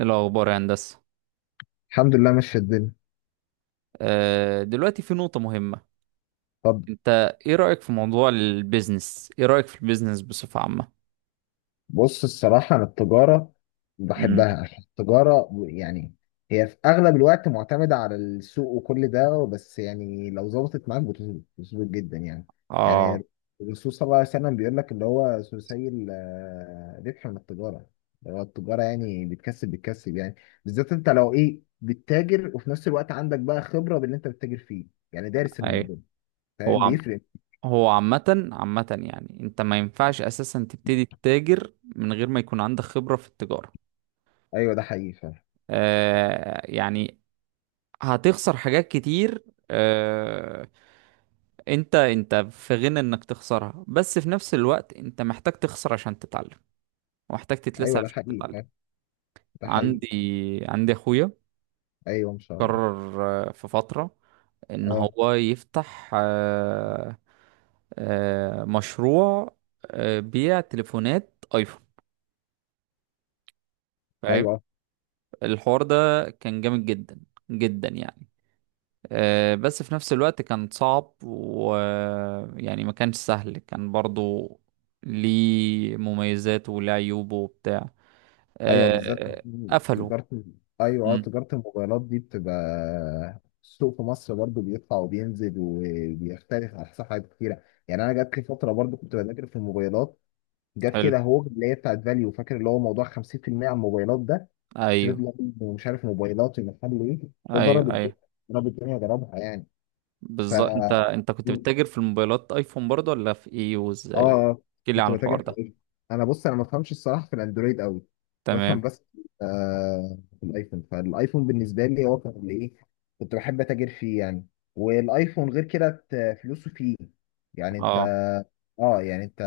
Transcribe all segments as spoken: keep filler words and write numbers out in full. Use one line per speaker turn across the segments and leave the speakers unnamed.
إيه الأخبار يا هندسة؟
الحمد لله ماشية الدنيا.
آه، دلوقتي في نقطة مهمة.
طب.
أنت إيه رأيك في موضوع البيزنس؟ إيه رأيك في البيزنس بصفة عامة؟
بص، الصراحة أنا التجارة
امم.
بحبها عشان التجارة، يعني هي في أغلب الوقت معتمدة على السوق وكل ده. بس يعني لو ظبطت معاك بتظبط بتظبط جدا يعني.
آه.
يعني الرسول صلى الله عليه وسلم بيقول لك اللي هو ثلثي ال- الربح من التجارة، اللي هو التجارة يعني بتكسب بتكسب يعني. بالذات أنت لو إيه بتتاجر وفي نفس الوقت عندك بقى خبرة باللي أنت بتتاجر فيه، يعني دارس
أي.
الموضوع،
هو
فاهم
عم...
بيفرق.
هو عامة عامة، يعني أنت ما ينفعش أساسا تبتدي تتاجر من غير ما يكون عندك خبرة في التجارة.
أيوه ده حقيقي فاهم.
آه، يعني هتخسر حاجات كتير. آه، انت انت في غنى انك تخسرها، بس في نفس الوقت انت محتاج تخسر عشان تتعلم ومحتاج تتلسع
أيوه ده
عشان
حقيقي
تتعلم.
فاهم، ده حقيقي.
عندي عندي اخويا
ايوه ان شاء الله.
قرر، آه، في فترة، ان
اه
هو يفتح آه، آه، مشروع، آه، بيع تليفونات ايفون، فاهم؟
ايوه
الحوار ده كان جامد جدا جدا يعني. آه، بس في نفس الوقت كان صعب، ويعني ما كانش سهل، كان برضو ليه مميزات وليه عيوبه وبتاع.
ايوه. بالذات
آه، قفلوا.
تجاره، ايوه اه،
مم.
تجاره الموبايلات دي بتبقى، السوق في مصر برضو بيطلع وبينزل وبيختلف على حسب حاجات كتيره يعني. انا جات لي فتره برضو كنت بذاكر في الموبايلات، جت
حلو.
كده هوج اللي هي بتاعت فاليو، فاكر اللي هو موضوع خمسين في المئة على الموبايلات ده،
ايوه،
تريد لاين ومش عارف موبايلات ومحل ايه. ده ضرب
ايوه،
الدنيا
ايوه.
ضرب الدنيا ضربها يعني. ف
بالظبط، انت انت كنت بتتاجر في الموبايلات ايفون برضه، ولا في ايه
اه
وازاي؟
اه
احكي لي
كنت
عن الحوار
بتاجر في
ده.
الايفون. انا بص، انا ما بفهمش الصراحه في الاندرويد قوي، بفهم
تمام.
بس. آه في الايفون، فالايفون بالنسبه لي هو كان اللي ايه، كنت بحب اتاجر فيه يعني. والايفون غير كده، ت- فلوسه فيه يعني.
اه.
انت اه يعني انت،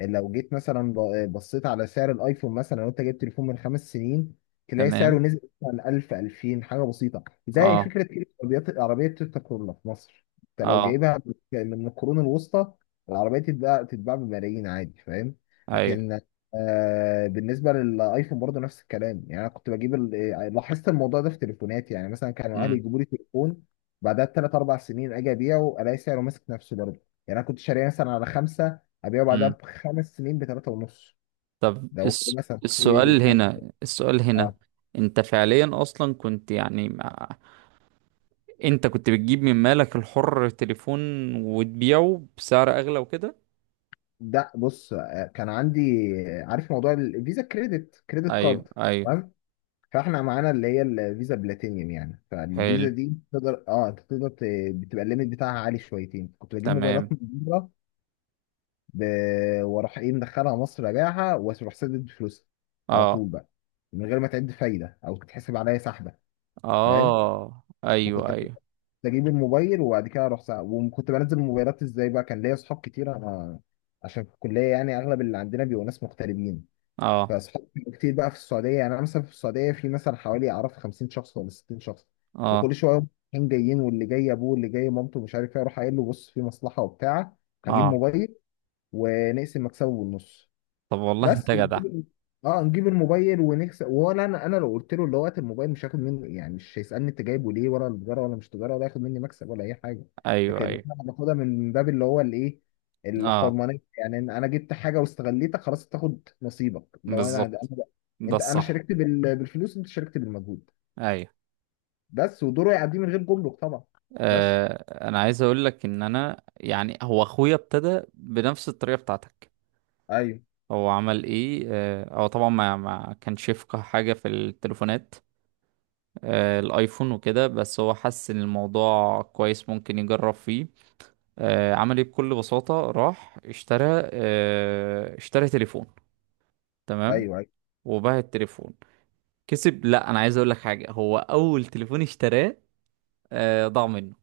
لو جيت مثلا ب- بصيت على سعر الايفون مثلا، لو انت جبت تليفون من خمس سنين تلاقي
تمام.
سعره نزل مثلا ألف، ألفين حاجه بسيطه. زي
اه.
فكره كده عربيات، عربيه تويوتا كورولا في مصر انت لو
اه.
جايبها من القرون الوسطى، العربيه تتباع تتباع بملايين عادي، فاهم.
ايوه.
لكن آه بالنسبه للايفون برضه نفس الكلام، يعني انا كنت بجيب ال- لاحظت الموضوع ده في تليفوناتي. يعني مثلا كانوا اهلي
امم.
يجيبوا لي تليفون بعدها بثلاث اربع سنين اجي ابيعه الاقي سعره ماسك نفسه برضه. يعني انا كنت شاريه مثلا على خمسه، ابيعه بعدها
امم.
بخمس سنين بثلاثه ونص.
طب
لو
الس...
مثلا هي دي
السؤال
الحاجه.
هنا، السؤال هنا،
اه،
انت فعليا اصلا كنت يعني مع... انت كنت بتجيب من مالك الحر تليفون وتبيعه بسعر اغلى وكده؟
ده بص، آه، كان عندي. آه، عارف موضوع الفيزا، كريدت كريدت
ايوه،
كارد،
ايوه.
تمام. فاحنا معانا اللي هي الفيزا بلاتينيوم يعني، فالفيزا
حلو.
دي تقدر، اه انت تقدر، ت- بتبقى الليميت بتاعها عالي شويتين. كنت بجيب موبايلات
تمام.
من بره، ب... واروح ايه مدخلها مصر، ابيعها واروح سدد فلوسها على
اه.
طول بقى، من غير ما تعد فايده او تتحسب عليا سحبه، فاهم.
اه.
فكنت
ايوه، ايوه.
اجيب الموبال، وبعد كده اروح ساعة وكنت بنزل الموبايلات. ازاي بقى؟ كان ليا اصحاب كتير انا، عشان في الكليه يعني اغلب اللي عندنا بيبقوا ناس مغتربين.
اه.
فاصحاب كتير بقى في السعوديه، يعني انا مثلا في السعوديه في مثلا حوالي اعرف خمسين شخص ولا ستين شخص،
اه.
وكل شويه يوم رايحين جايين، واللي جاي ابوه واللي جاي مامته مش عارف ايه، اروح قايل له بص في مصلحه وبتاع، هجيب
اه.
موبايل ونقسم مكسبه بالنص.
طب، والله
بس
انت جدع.
نجيب اه نجيب الموبايل ونكسب. ولا انا، انا لو قلت له اللي هو هات الموبايل مش هاخد منه، يعني مش هيسالني انت جايبه ليه، ولا التجاره ولا مش تجاره، ولا هياخد مني مكسب ولا اي حاجه.
ايوه،
لكن
ايوه.
انا باخدها من باب اللي هو الايه،
اه،
الحرمانيه، يعني إن انا جبت حاجه واستغليتك خلاص، تاخد نصيبك. لو انا
بالظبط.
أنا-
ده
انت، انا
الصح.
شاركت بال- بالفلوس، انت شاركت بالمجهود،
ايوه،
بس ودوره يعديه من غير جمرك طبعا. بس
آه انا عايز اقول لك ان انا، يعني هو اخويا ابتدى بنفس الطريقه بتاعتك.
ايوه.
هو عمل ايه؟ آه، هو طبعا ما ما كانش يفقه حاجه في التليفونات، آه الايفون وكده، بس هو حس ان الموضوع كويس ممكن يجرب فيه. آه عمل ايه؟ بكل بساطه راح اشترى آه اشترى تليفون، تمام؟
ايوه ايوه،
وباع التليفون. كسب؟ لا، انا عايز اقول لك حاجه، هو اول تليفون اشتراه آه ضاع منه.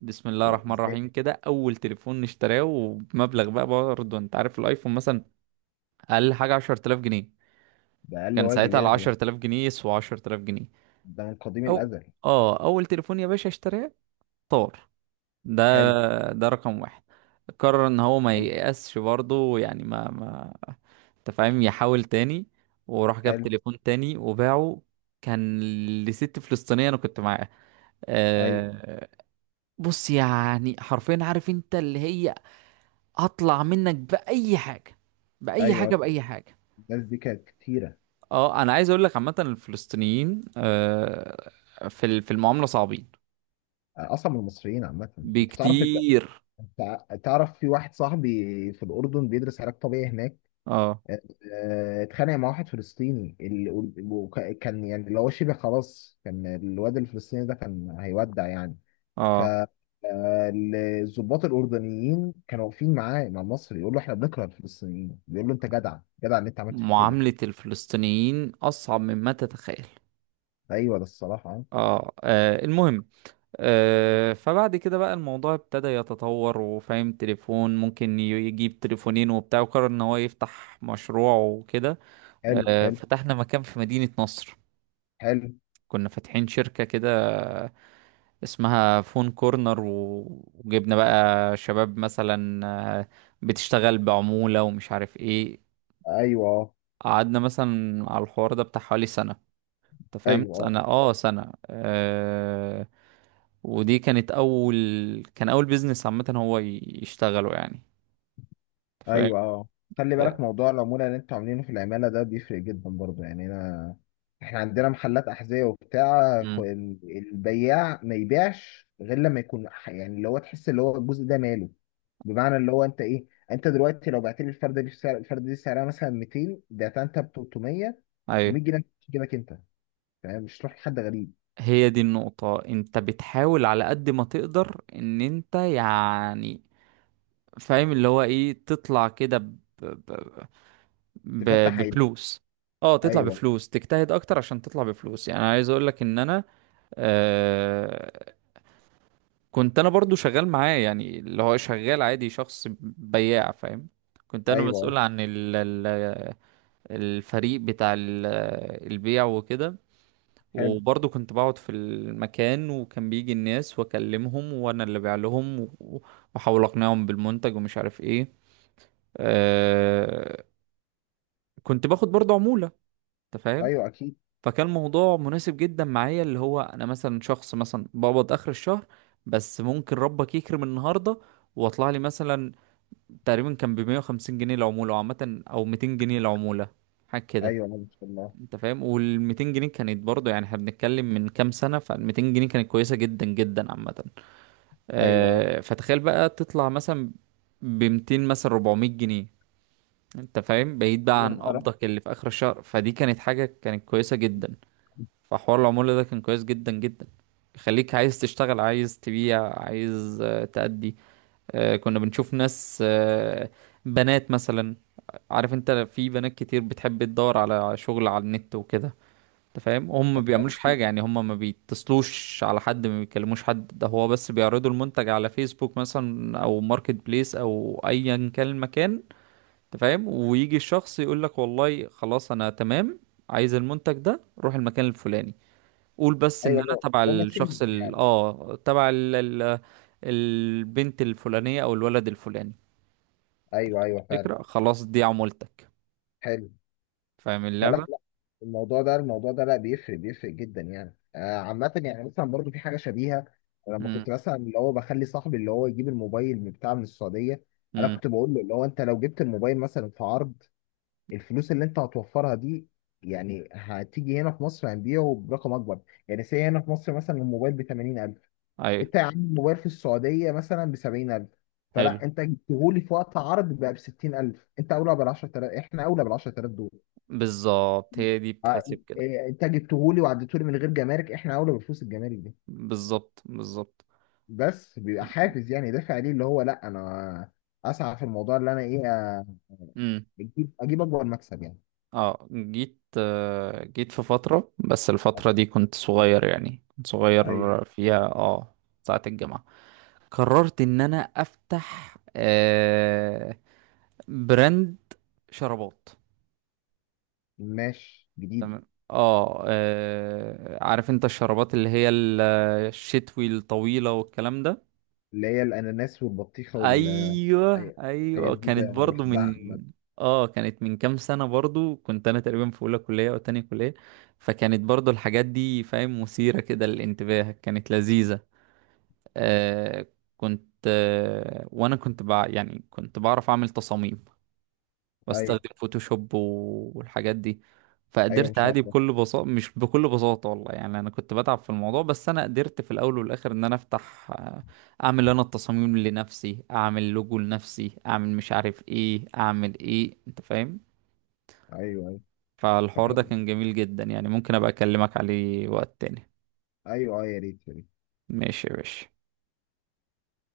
بسم الله الرحمن
ازاي.
الرحيم كده اول تليفون نشتراه، ومبلغ بقى برضه، انت عارف الايفون مثلا اقل حاجه عشر تلاف جنيه.
ده اقل
كان
واجب
ساعتها ال
يعني ده،
عشرة آلاف جنيه يسوى عشر تلاف جنيه.
ده من قديم
او
الازل.
اه اول تليفون يا باشا اشتراه طار. ده
حلو
ده رقم واحد. قرر ان هو ما
حلو
ييأسش برضه، يعني ما ما انت فاهم، يحاول تاني، وراح جاب
حلو.
تليفون تاني وباعه. كان لست فلسطينيه، انا كنت معاه.
ايوه
آه، بص يعني حرفيا، عارف انت اللي هي هطلع منك بأي حاجة، بأي حاجة،
ايوه.
بأي حاجة.
الناس دي كانت كتيرة.
اه انا عايز اقول لك عامه الفلسطينيين، آه، في ال- في المعامله صعبين
آه، أصلا من المصريين عامة. أنت تعرف أنت
بكتير.
أنت تعرف في واحد صاحبي في الأردن بيدرس علاج طبيعي هناك.
اه.
آه، آه، اتخانق مع واحد فلسطيني، ال- وكان يعني اللي هو شبه خلاص، كان الواد الفلسطيني ده كان هيودع يعني. ف
اه.
آه، الضباط الأردنيين كانوا واقفين معاه مع المصري، يقول له إحنا بنكره الفلسطينيين، بيقول له أنت جدع جدع إن أنت عملت في كده.
معامله الفلسطينيين اصعب مما تتخيل.
أيوه ده الصراحة آه.
اه، آه، المهم، آه فبعد كده بقى الموضوع ابتدى يتطور، وفاهم تليفون ممكن ي- يجيب تليفونين وبتاع، وقرر ان هو يفتح مشروع وكده.
حلو
آه
حلو
فتحنا مكان في مدينة نصر.
حلو.
كنا فاتحين شركة كده اسمها فون كورنر، و- وجبنا بقى شباب مثلا آه، بتشتغل بعمولة ومش عارف ايه.
أيوه
قعدنا مثلا على الحوار ده بتاع حوالي سنة، انت فاهم،
أيوه.
سنة اه سنة آه ودي كانت أول كان أول بيزنس عامة هو ي- يشتغله يعني، انت فاهم؟
ايوه اه. خلي بالك موضوع العمولة اللي انتوا عاملينه في العمالة ده بيفرق جدا برضه يعني. انا، احنا عندنا محلات احذية وبتاع، ف-
امم.
ال- البياع ما يبيعش غير لما يكون، ح- يعني اللي هو تحس اللي هو الجزء ده ماله. بمعنى اللي هو انت ايه، انت دلوقتي لو بعت لي الفردة دي بسعر، الفردة دي سعرها مثلا مئتين، بعتها انت ب تلتمية،
ايوه،
مية جنيه تجيبك انت، فاهم، مش تروح لحد غريب.
هي دي النقطة. انت بتحاول على قد ما تقدر ان انت يعني فاهم، اللي هو ايه، تطلع كده ب...
تفتح عينك.
بفلوس. اه، تطلع
ايوه
بفلوس، تجتهد اكتر عشان تطلع بفلوس. يعني أنا عايز اقول لك ان انا، آه كنت انا برضو شغال معاه، يعني اللي هو شغال عادي، شخص بياع، فاهم؟ كنت انا
ايوه آه.
مسؤول عن ال... ال- الفريق بتاع ال- البيع وكده.
حلو.
وبرضو كنت بقعد في المكان وكان بيجي الناس واكلمهم، وانا اللي بيع لهم و- واحاول اقنعهم بالمنتج ومش عارف ايه. آه كنت باخد برضو عمولة، انت فاهم،
ايوه اكيد.
فكان موضوع مناسب جدا معايا، اللي هو انا مثلا شخص مثلا بقبض اخر الشهر، بس ممكن ربك يكرم النهارده واطلع لي مثلا، تقريبا كان ب مية وخمسين جنيه العموله عامه، او ميتين جنيه العموله، حاجه كده،
ايوه، آه، ما شاء الله.
انت فاهم. وال مئتين جنيه كانت برضه، يعني احنا بنتكلم من كام سنه، فال ميتين جنيه كانت كويسه جدا جدا عامه.
ايوه،
آه فتخيل بقى تطلع مثلا ب ميتين، مثلا اربعمية جنيه، انت فاهم، بعيد بقى عن
يوم قرا،
قبضك اللي في اخر الشهر، فدي كانت حاجه كانت كويسه جدا. فحوار العمولة ده كان كويس جدا جدا، يخليك عايز تشتغل، عايز تبيع، عايز آه، تأدي. آه، كنا بنشوف ناس، آه، بنات مثلا. عارف انت، في بنات كتير بتحب تدور على شغل على النت وكده، انت فاهم، هم ما
ايوه
بيعملوش
أكيد.
حاجة، يعني هم ما بيتصلوش على حد، ما بيكلموش حد، ده هو بس بيعرضوا المنتج على فيسبوك مثلا او ماركت بليس او ايا كان المكان، انت فاهم، ويجي الشخص يقول لك والله خلاص انا تمام، عايز المنتج ده، روح المكان الفلاني، قول بس ان
ايوه،
انا
لو
تبع
لو ما
الشخص
تسيب
ال
يعني.
اه تبع ال... ال... البنت الفلانية او الولد الفلاني،
ايوه ايوه فعلا.
فكرة. خلاص، دي عمولتك،
حلو.
فاهم
فلا
اللعبة؟
لا. الموضوع ده الموضوع ده لا بيفرق بيفرق جدا يعني، آه عامة يعني مثلا برضو في حاجة شبيهة. لما
امم.
كنت مثلا اللي هو بخلي صاحبي اللي هو يجيب الموبايل من بتاع من السعودية، انا
امم.
كنت بقول له اللي هو انت لو جبت الموبايل مثلا في عرض، الفلوس اللي انت هتوفرها دي يعني هتيجي هنا في مصر هنبيعه برقم اكبر. يعني سي هنا في مصر مثلا الموبايل ب تمانين ألف،
ايوه.
انت يا عم موبايل في السعوديه مثلا ب سبعين ألف،
حلو.
فلا انت جبتهولي في وقت عرض بقى ب ستين ألف، انت اولى بال عشر تلاف احنا اولى بال عشر تلاف دول.
بالظبط، هي دي
اه،
بتحسب كده.
اه، انت جبتهولي وعديتهولي من غير جمارك، احنا اولى بفلوس الجمارك دي.
بالظبط، بالظبط.
بس بيبقى حافز يعني دافع ليه، اللي هو لا، انا اسعى في الموضوع اللي انا ايه، اه،
امم.
اجيب اجيب اكبر مكسب يعني.
اه، جيت آه، جيت في فترة، بس الفترة دي كنت صغير يعني، كنت
ايوه
صغير فيها، اه ساعة الجامعة، قررت ان انا افتح آه براند شرابات،
ماشي جديد.
تمام. اه، آه، عارف انت الشربات اللي هي ال- الشتوي الطويلة والكلام ده.
اللي هي الاناناس والبطيخه وال
ايوه،
ايوه الحاجات
ايوه.
دي،
كانت
ده انا
برضو
بحبها
من
عامه.
اه كانت من كام سنة، برضو كنت انا تقريبا في اولى كلية او تانية كلية، فكانت برضو الحاجات دي، فاهم، مثيرة كده للانتباه، كانت لذيذة. آه كنت، آه وانا كنت بع... يعني كنت بعرف اعمل تصاميم،
ايوه
بستخدم فوتوشوب و- والحاجات دي.
ايوه ان
فقدرت
شاء
عادي
الله.
بكل بساطة، مش بكل بساطة والله، يعني أنا كنت بتعب في الموضوع، بس أنا قدرت في الأول والآخر إن أنا أفتح، آه، أعمل أنا التصاميم لنفسي، أعمل لوجو لنفسي، أعمل مش عارف إيه، أعمل إيه، أنت فاهم.
ايوه ايوه.
فالحوار
طب،
ده كان جميل جدا، يعني ممكن أبقى أكلمك عليه وقت تاني.
ايوه اه، يا ريت يا ريت.
ماشي يا باشا.